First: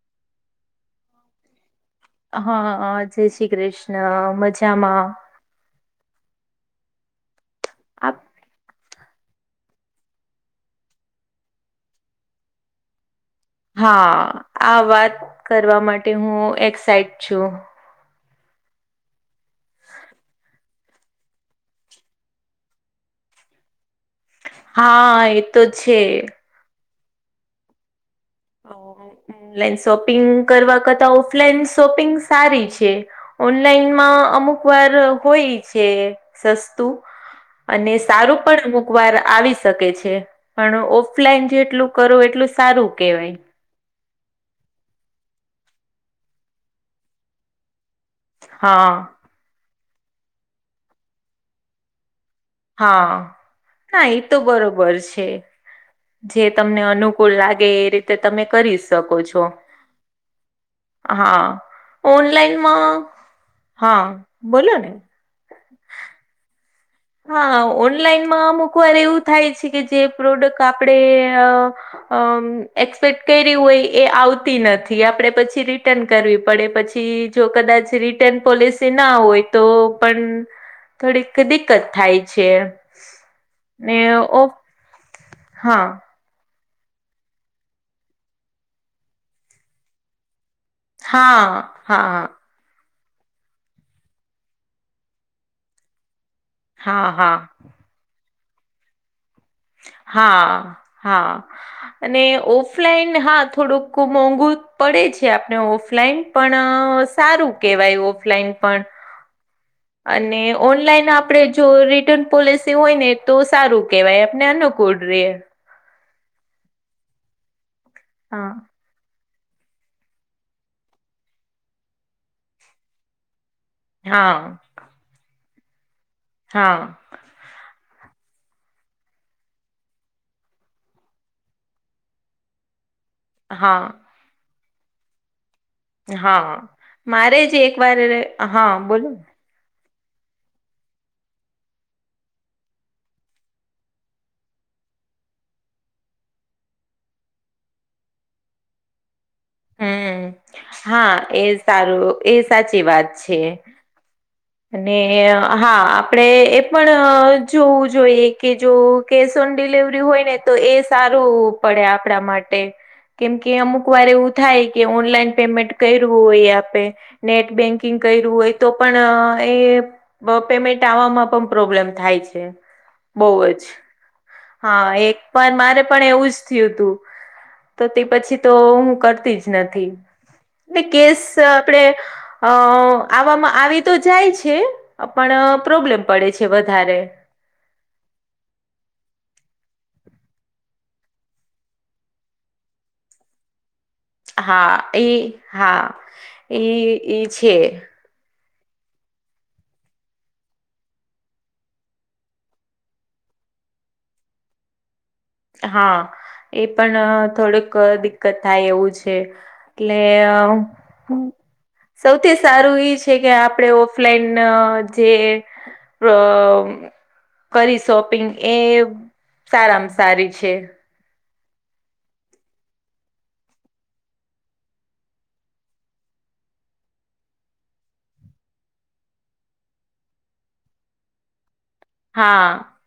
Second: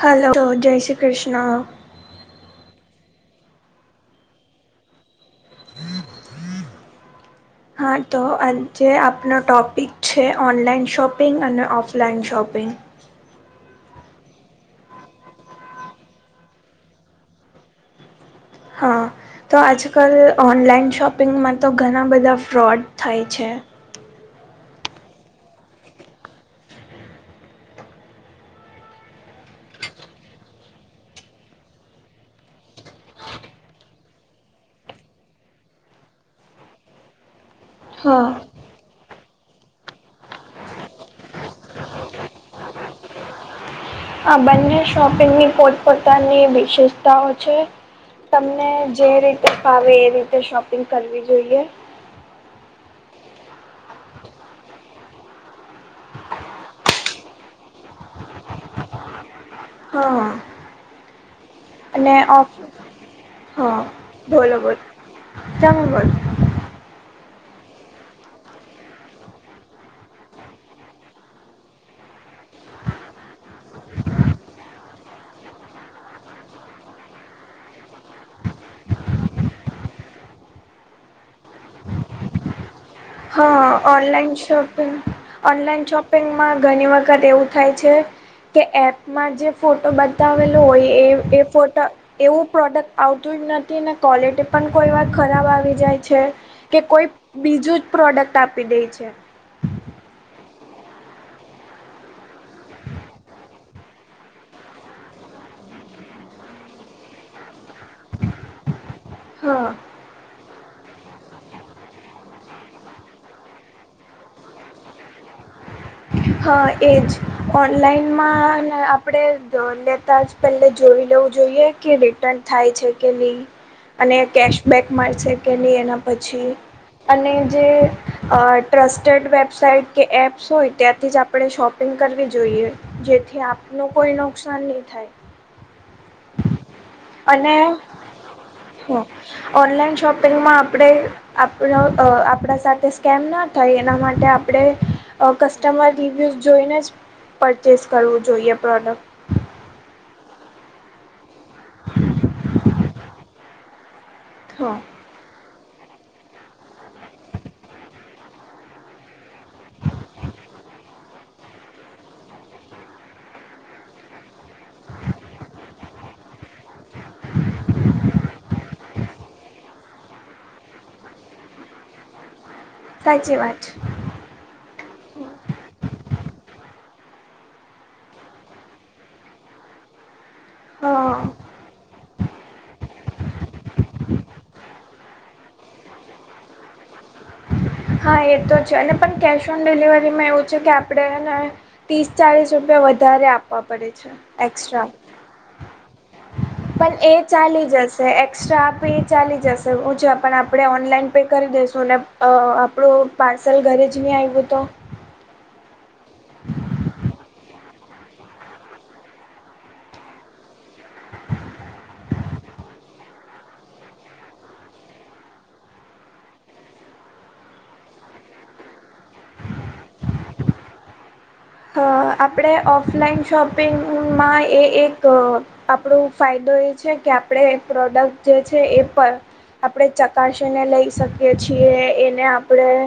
હાલો જય શ્રી કૃષ્ણ, હા જય શ્રી કૃષ્ણ મજામાં હા આપ તો અ જે આપનો ટૉપિક છે ઓનલાઈન શોપિંગ અને ઓફલાઈન શોપિંગ હા આ વાત કરવા માટે હું એક્સાઇટ છું. હા તો આજકાલ ઓનલાઈન શોપિંગમાં તો ઘણા બધા ફ્રોડ થાય છે. હા એ તો છે. ઓનલાઈન શોપિંગ કરવા કરતા ઓફલાઈન શોપિંગ સારી છે ઓનલાઈનમાં અમુક વાર હોય છે સસ્તું અને હા સારું પણ અમુક વાર આવી શકે છે પણ ઓફલાઈન જેટલું કરું એટલું સારું કહેવાય આ બંને શોપિંગની પોતપોતાની વિશેષતાઓ છે તમને હા જે રીતે ફાવે એ રીતે શોપિંગ કરવી જોઈએ. હા, ના એ તો બરોબર છે. જે તમને અનુકૂળ લાગે એ રીતે તમે કરી શકો છો. હા. હા અને ઓફ ઓનલાઈનમાં હા બોલોને. જંગલ, હા ઓનલાઈનમાં અમુકવાર એવું થાય છે, કે જે પ્રોડક્ટ આપડે. અ એક્સપેક્ટ કર હોય એ આવતી નથી, આપડે પછી રિટર્ન કરવી પડે પછી. જો કદાચ રિટર્ન પોલિસી ના હોય તો પણ થોડીક કદી દકત થાય છે. હા ને ઓનલાઈન ઓ શોપિંગ, હા ઓનલાઈન શોપ. શોપિંગમાં ઘણી વખત એવું થાય છે, કે એપમાં જે ફોટો બતાવેલો હોય એ એ હા ફોટા હા એવું. પ્રોડક્ટ આવતું જ નથી, અને ક્વૉલિટી પણ કોઈ વાત ખરાબ આવી જાય છે. કે હા કોઈ હા બીજું જ પ્રોડક્ટ આપી દે છે. હા, હા. અને ઓફલાઈન હા થોડુંક મોંઘુ પડે છે, આપને ઓફલાઈન પણ સારું કેહેવાય, ઓફલાઈન પણ. હા. અને ઓનલાઈન આપડે જો રિટર્ન પોલિસી હોય ને તો સારું કેવાય, આપને અનુભવ. Good day. હા એજ હા ઓનલાઈનમાં આપ. આપણે લેતા જ પહેલે જોઈ લેવું જોઈએ, કે રિટર્ન થાય છે, કે નહીં. અને હા કેશબેક મારશે કે નહીં એના પછી. હા અને જે ટ્રસ્ટેડ વેબસાઇટ કે એપ્સ હોય. ત્યાંથી જ આપણે શોપિંગ કરવી જોઈએ, જેથી હા આપનું કોઈ નુકસાન નહીં થાય. હા મારે જ અને એકવાર હા બોલોને. ઓનલાઈન શોપિંગમાં આપણે. આપ આપણા સાથે સ્કેમ ના થાય એના માટે આપણે. અ કસ્ટમર રિવ્યુઝ જોઈને જ પરચેસ કરવું જોઈએ પ્રોડક્ટ. હું હા એ સારું એ સાચી વાત છે. હા અનેને. હા આપણે એ પણ જોવું જોઈએ, કે જો કેશ ઓન ડિલવરી હોયને. તો એ સારું પડે આપણા માટે. કેમ કે, અમુકવાર એવું થાય કે ઓનલાઈન પેમેન્ટ કરું હોય આપે. નેટ બેન્કિંગ કર્યું હોય તો પણ. એ પેમેન્ટ આવવામાં પણ પ્રોબ્લેમ થાય છે. બહુ સાચી વાત જ છે. હા એક પણ મારે પણ એવું જ થયું હતું. તો તે પછી તો હું કરતી જ નથી. કે હા આપડે અ આવવામાં આવી તો જાય છે, પણ પ્રોબ્લેમ પડે છે, વધારે. હા એ તો છે, અને પણ કેશ ઓન ડિલિવરીમાં એવું છે, કે આપણેને ત્રીસ ચાલીસ રૂપિયા વધારે આપવા પડે છે. હા એક્સ્ટ્રા ઈ, હા પણ એ ઈ છે. ચાલી જશે એક્સ્ટ્રા પે એ ચાલી જશે હું છે, પણ આપણે ઓનલાઈન પે કરી દઈશું. ને આપણું પાર્સલ ઘરે જ નહીં આવ્યું તો? હા એ પણ થોડક દિક કથા એવું છે એટલે સૌથી સારું એ છે કે આપણે ઓફલાઈન જે અ કરી શોપિંગ એ સારામાં સારી છે. હ આપણે ઓફલાઈન શોપિંગમાં એએ એક આપણો ફાયદો એ છે કે આપણે પ્રોડક્ટ જે છે એ પર આપણે ચકાસીને લઈ શકીએ છીએ એને હા આપણેે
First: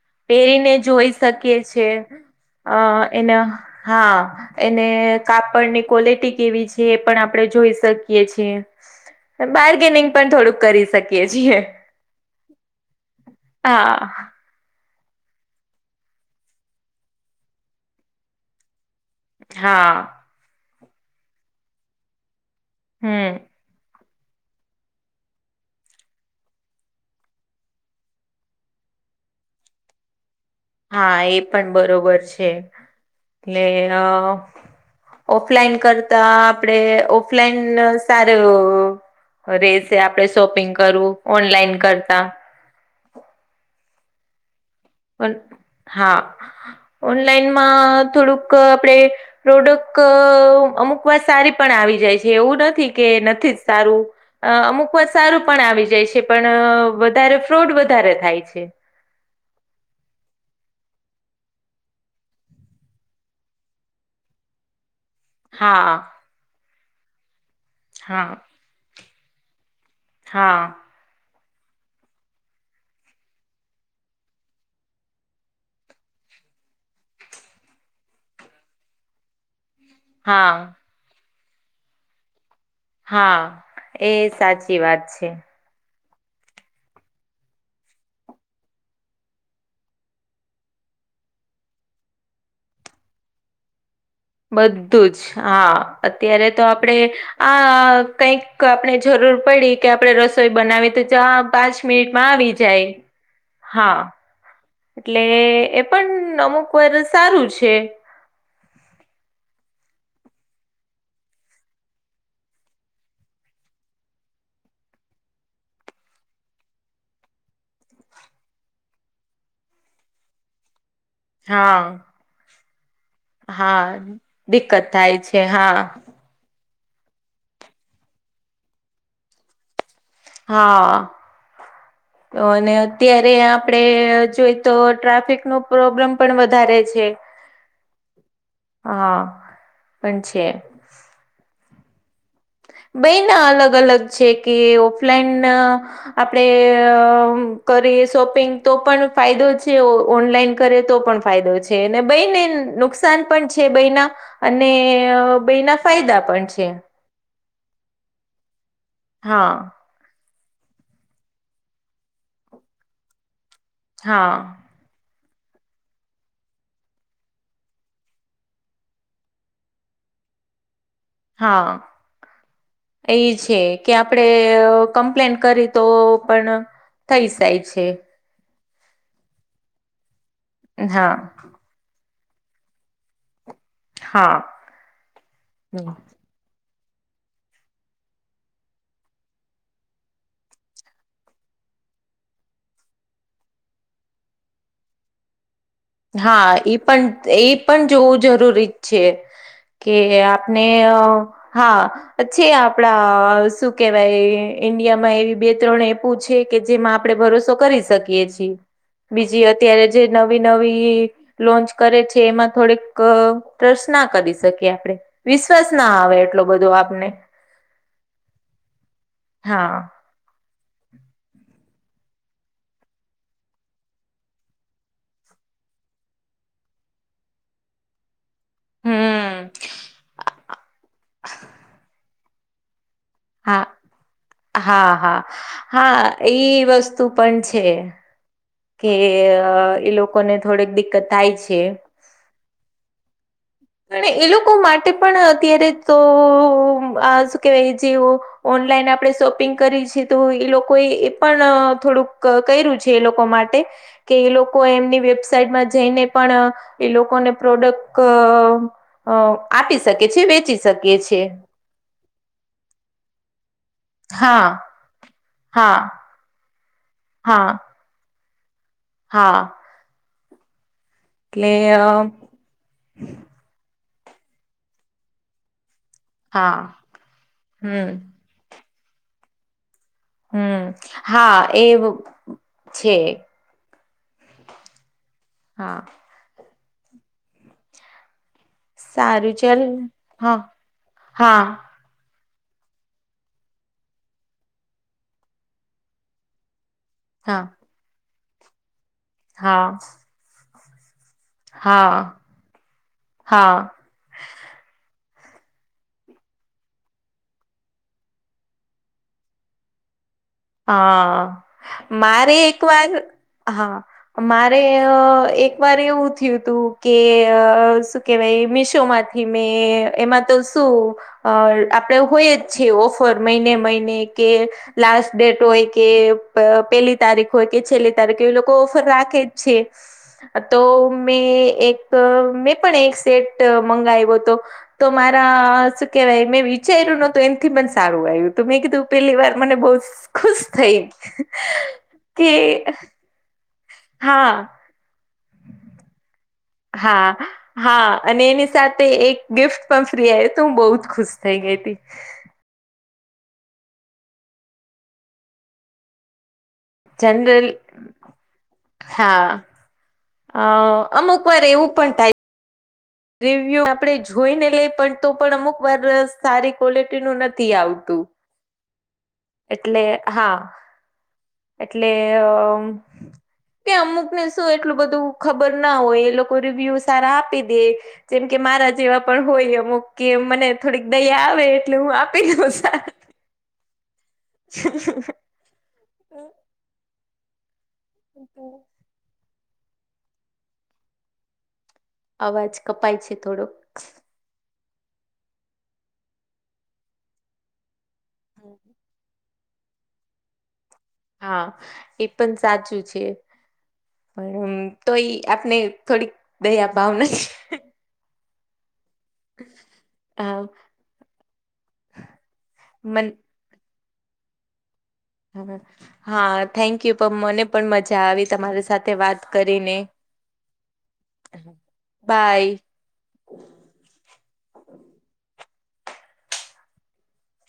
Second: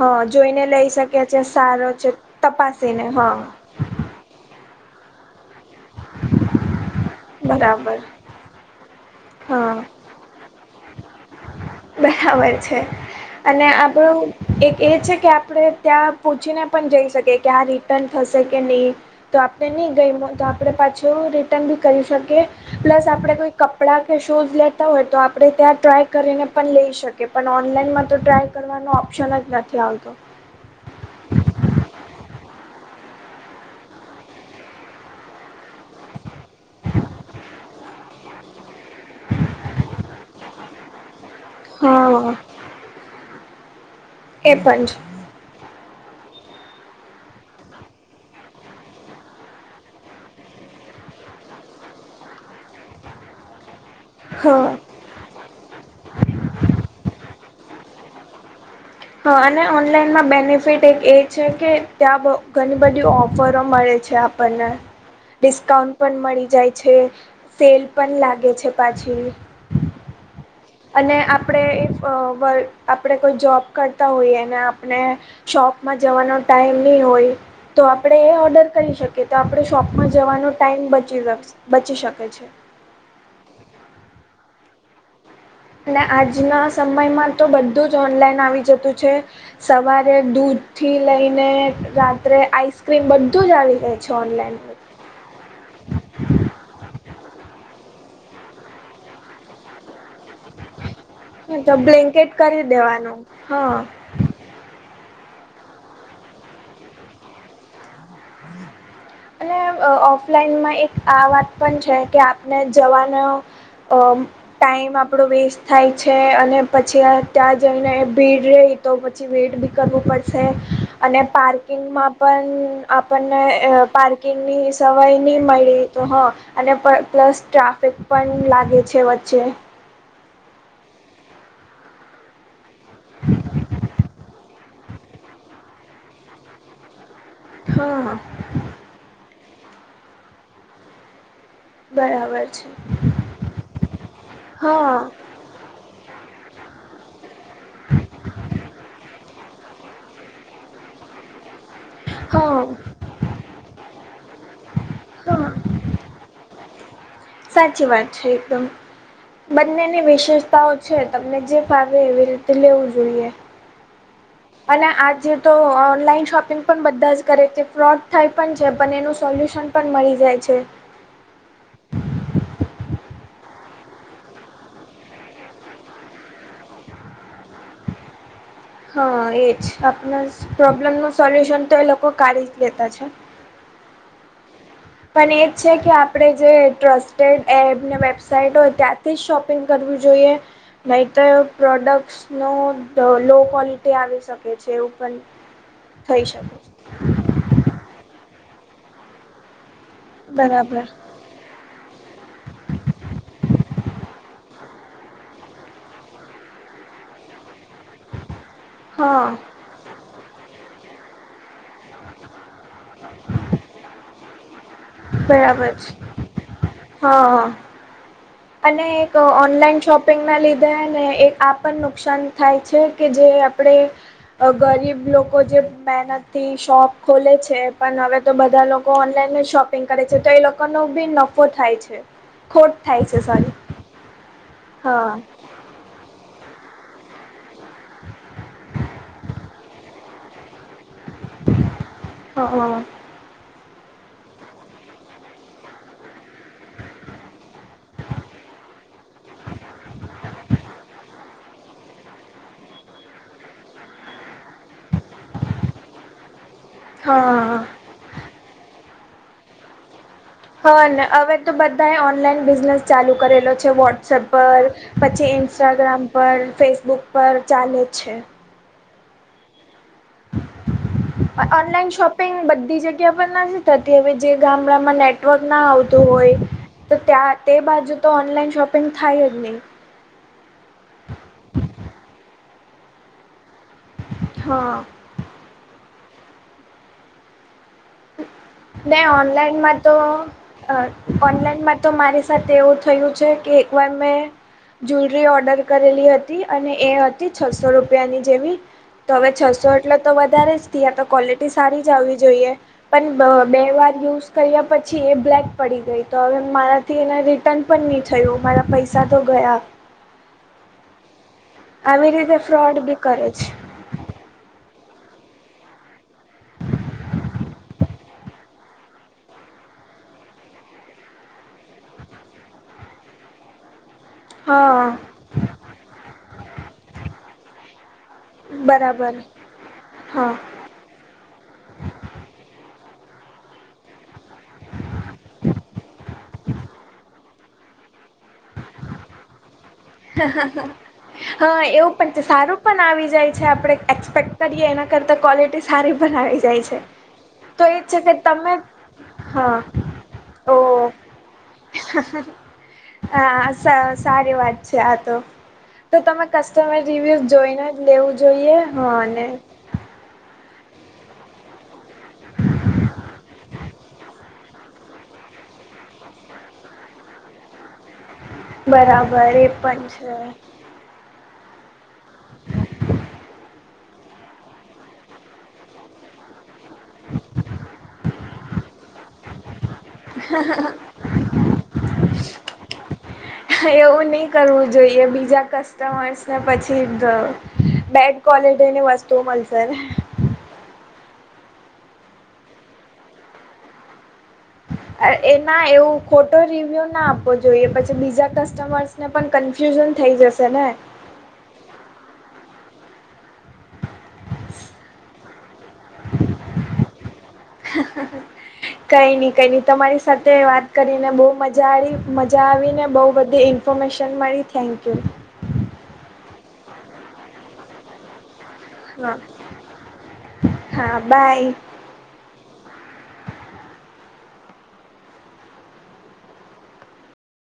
હા જોઈને પહેરીને લઈ જોઈ શકે છે શકીએ સારો છે અ તપાસીને હા એના હા એને કાપડની ક્વોલિટી કેવી છે એ પણ આપણે જોઈ બરાબર શકીએ છીએ. હા માર્ગેનિંગ પણ થોડુંક કરી શકીએ છીએ બરાબર છે અને હા આપણું-' એક એ છે કે આપણે ત્યાં પૂછીને પણ જઈ શકીએ કે આ રિટર્ન થશે કે નહીં તો આપણે નહી હા ગઈ તો આપણે પાછું રિટર્ન બી કરી શકીએ પ્લસ આપડે હમ કોઈ કપડાં કે શૂઝ લેતા હોય તો આપણે ત્યાં ટ્રાય કરીને પણ લઈ શકે પણ ઓનલાઈનમાં તો ટ્રાય કરવાનો ઓપ્શન જ નથી આવતો હા એ પણ બરોબર છે એટલે અ ઓફલાઈન કરતા આપડે ઓફલાઈન સારું-' રે છે આપડે શોપિંગ કરવું ઓનલાઈન કરતા હા એ પણ છે. હા ઓનલાઈનમાં થોડુંક આપણે પ્રોડક્ટ અમુક વાર સારી પણ આવી જાય છે એવું નથી કે નથી જ સારું અ હા અમુક વાત સારું પણ આવી જાય છે પણ વધારે ફ્રોડ વધારે થાય છે. હા અને ઓનલાઈનમાં બેનિફિટ એક એ છે કે ત્યાં ઘણી બધી ઓફરો મળે છે. છે આપણે હા ડિસ્કાઉન્ટ પણ મળી જાય છે સેલ પણ હા લાગે છે પાછી હા અને આપણે ઇફ વકૅ આપણે કોઈ જોબ કરતા હોઈએ અને આપણે શોપમાં જવાનો ટાઈમ નહી હોય તો આપણે એ ઓર્ડર કરી શકીએ કે તો આપણે શોપમાં જવાનો હા ટાઈમ બચી બચી શકે છે. હા એ સાચી વાત છે. અને આજના સમયમાં તો બધું જ ઓનલાઈન આવી જતું છે. સવારે દૂધ થી લઈને રાત્રે આઈસ્ક્રીમ બધું જ આવી જાય છે ઓનલાઈન બધું જ હા અત્યારે તો આપડે આ કઈક આપણે જરૂર પડી કે આપડે રસોઈ બનાવી તો તો પાંચ મિનિટમાં બ્લેન્કેટ આવી કરી જાય દેવાનું હા, એટલે એ પણ અમુક વાર સારું છે. હમમ અને ઓફલાઈનમાં એક આ વાત પણ છે કે આપણે જવાનો અ ટાઈમ આપણો વેસ્ટ થાય છે અને પછી ત્યાં જઈને ભીડ રે તો પછી વેઇટ બી કરવું પડશે અને હા. પાર્કિંગમાં પણ આપને હા પાર્કિંગ ની દિક્કત સવારી થાય છે નહી હા મળી તો હ અને પણ પ્લસ ટ્રાફિક પણ લાગે છે વચ્ચે હા તો અને અત્યારે આપડે જોઈ તો ટ્રાફિક નો પ્રોબ્લેમ પણ વધારે છે. હા હા પણ છે બરાબર. છે બેઈ ના અલગ અલગ છે કે હા ઓફલાઈન આપણેે અ કરીએ શોપિંગ તો પણ ફાયદો છે ઓનલાઈન કરે તો પણ ફાયદો છે. છે બાઈને હા નુકસાન પણ છે બેઈના અને હા બે ના ફાયદા પણ છે. સાચી વાત છે એકદમ હા. બંને ના ની વિશેષતાઓ છે તમને જે ફાવે એવી રીતે લેવું જોઈએ. હા. અને આજે તો ઓનલાઈન શોપિંગ પણ બધા જ કરે છે ફ્રોડ થાય પણ છે પણ એનું સોલ્યુશન પણ મળી જાય છે. હા. એ છે કે આપડે કમ્પ્લેન કરી તો પણ થઈ જાય છે. હા એજ આપને પ્રોબ્લેમ નુ હા સોલ્યુશન તો એ લોકો કાઢી જ લેતા છે. હા. પણ એજ છે કે હમ. આપણે જે ટ્રસ્ટેડ એપ ને વેબસાઇટ હોય ત્યાંથી જ શોપિંગ કરવું જોઈએ. નહી તો પ્રોડક્ટસ નુ લો ક્વોલિટી આવી શકે છે એવુ પણ થઈ શકે. હા એ પણ એ પણ જોવું જરૂરી છે. કે આપને બરાબર હા. છે આપડા શું કેવાય ઈન્ડિયામાં એવી બે ત્રણ એપુ છે કે જેમાં આપણે ભરોસો કરી શકીએ છીએ હા બીજી અત્યારે જે નવીન નવી લોન્ચ કરે છે એમાં થોડીક ટ્રસ્ટ ના કરી શકીએ આપણે બરાબર વિશ્વાસ ના છે આવે એટલો બધો આપને હા હા. અને એક હા ઓનલાઈન શોપ પિંગ ના લીધેને એક આ પણ નુકસાન થાય છે કે જે આપણે ગરીબ લોકો જે મહેનતથી શોપ ખોલે છે. પણ હવે તો બધા લોકો ઓનલાઈન હમ જ શોપિંગ કરે છે તો એ લોકો નુ બી નફો થાય છે. ખોટ થાય છે. સોરી હા હા હા હા એ વસ્તુ પણ છે. કે એ લોકોને થોડીક દિક્કત થાય છે. હ હ અને એ લોકો માટે પણ અત્યારે તો આ શું કેવાય જેવું ઓનલાઈન આપણે શોપિંગ કરી છીએ તો એ લોકોએ એ પણ થોડુંક કર્યું છે એ લોકો માટે કે એ લોકો એમની વેબસાઇટમાં જઈને પણ એ લોકોને હા પ્રોડક્ટ અ આપી શકે છે વેચી હા શકે ને છે હવે તો બધાએ ઓનલાઈન બિઝનેસ ચાલુ કરેલો છે વોટ અપ હા પર પછી હા ઇન્સ્ટાગ્રામ પર ફેસબુક પર હા ચાલે છે હા. એટલે ઓનલાઈન અ શોપિંગ બધી જગ્યાએ કે પણ નથી થતી હવે જે ગામડામાં નેટવર્ક ના આવ હોય હા તો ત્યાં તે બાજુ હમ તો ઓનલાઈન શોપિંગ થાય જ નહીં. હમ્મ હા એ છે. હા. હા ન સારું ઓનલાઈનમાં તો ચાલ હા ઓનલાઈનમાં તો મારી સાથે એવું થયું છે કે એક વાર મેં જુલરી ઓર્ડર કરેલી હતી અને એ હા હા છસો રૂપિયાની જેવી તો હવે છસો હા એટલે તો વધારે જ ત્યા કોલિટી સારી જવી હા જોઈએ પણ હા બે વાર યુઝ કર્યા પછી એ બ્લેક પડી ગઈ તો હવે મારાથી એને રિટર્ન પણ નહીં થયું મારા પૈસા સા તો ગયાયા હા આવી મારે રીતે એક ફ્રોડ વાર બી કરે છે હા મારે એકવાર એવું થયું તું કે કે ભાઈ મીશોમાંથી મેં એમાં તો શું અ આપડે હોય જ છે ઓફર મહિને મહિને કે હા લાસ્ટ ડેટ હોય કે પેલી તારીખ હોય કે છેલ્લી ત્યારે કે એ લોકો ઓફર બરાબર રાખે જ છે હા તો મેં એક મેં પણ એક સેટ મંગાવ્યો હતો તો મારા શું કેવાય મેં વિચાર્યું નતું એમ સારું આવ્યું ત મેં કીધું પેલી વાર મને બ હા એવું પણ કે સારું પણ આવી જાય છે આપણે હા એક્સપેક્ટ કરીએ એના કરતા ક્વલિટી સારી બનાવી છે હા તો એ જ હા છે કે અને એની તમે સાથે એક હા ગિફ્ટ પણ ફ્રી આવે તો હું ઓ બહુ જ ખુશ થઈ ગઈ હતીી હા સારી વાત છે આ તો તો તમે કસ્ટમર રિવ્યુ જનરલ જોઈને જ લેવું જોઈએ હાને હ અમુક વાર એવું પણ થાય [unintelligible] રિવ્યુ આપડે જોઈને લઈ પણ તો પણ અમુક વાર સારી ક્વલિટી નું નથી આવતું બરાબર એ પણ એટલે છે હા એટલે કે અમુક શું એટલું બધું ખબર ના હોય એ લોકો રિવ્યુ સારા આપી દે જેમ કે મારા જેવા પણ હોય અમુક કે મને થોડીક દયા આવે એટલે હું આપી લઉ એવું નહી કરવું જોઈએ બીજા કસ્ટમર્સ ને પછી બેડ ક્વોલિટીની વસ્તુઓ મળશે અવાજ કપાય છે થોડોક એના એવું ખોટો રિવ્યુ ના આપવો જોઈએ પછી બીજા કસ્ટમર્સ ને પણ કન્ફ્યુઝન થઈ જશે ને હા એ પણ સાચું છે પણ તો એ આપને થોડીક દયા ભાવ નથી હ કઈ નઈ કઈ નઈ તમારી સાથે હા વાત કરીને બહ મજા આવી મજા આવીને બહ મન બધે ઇન્ફોર્મેશન મળી થેન્ક યુ હા થેન્ક યુ પણ મને પણ મજા આવી તમારી સાથે હા વાત કરીને હા બાય બાય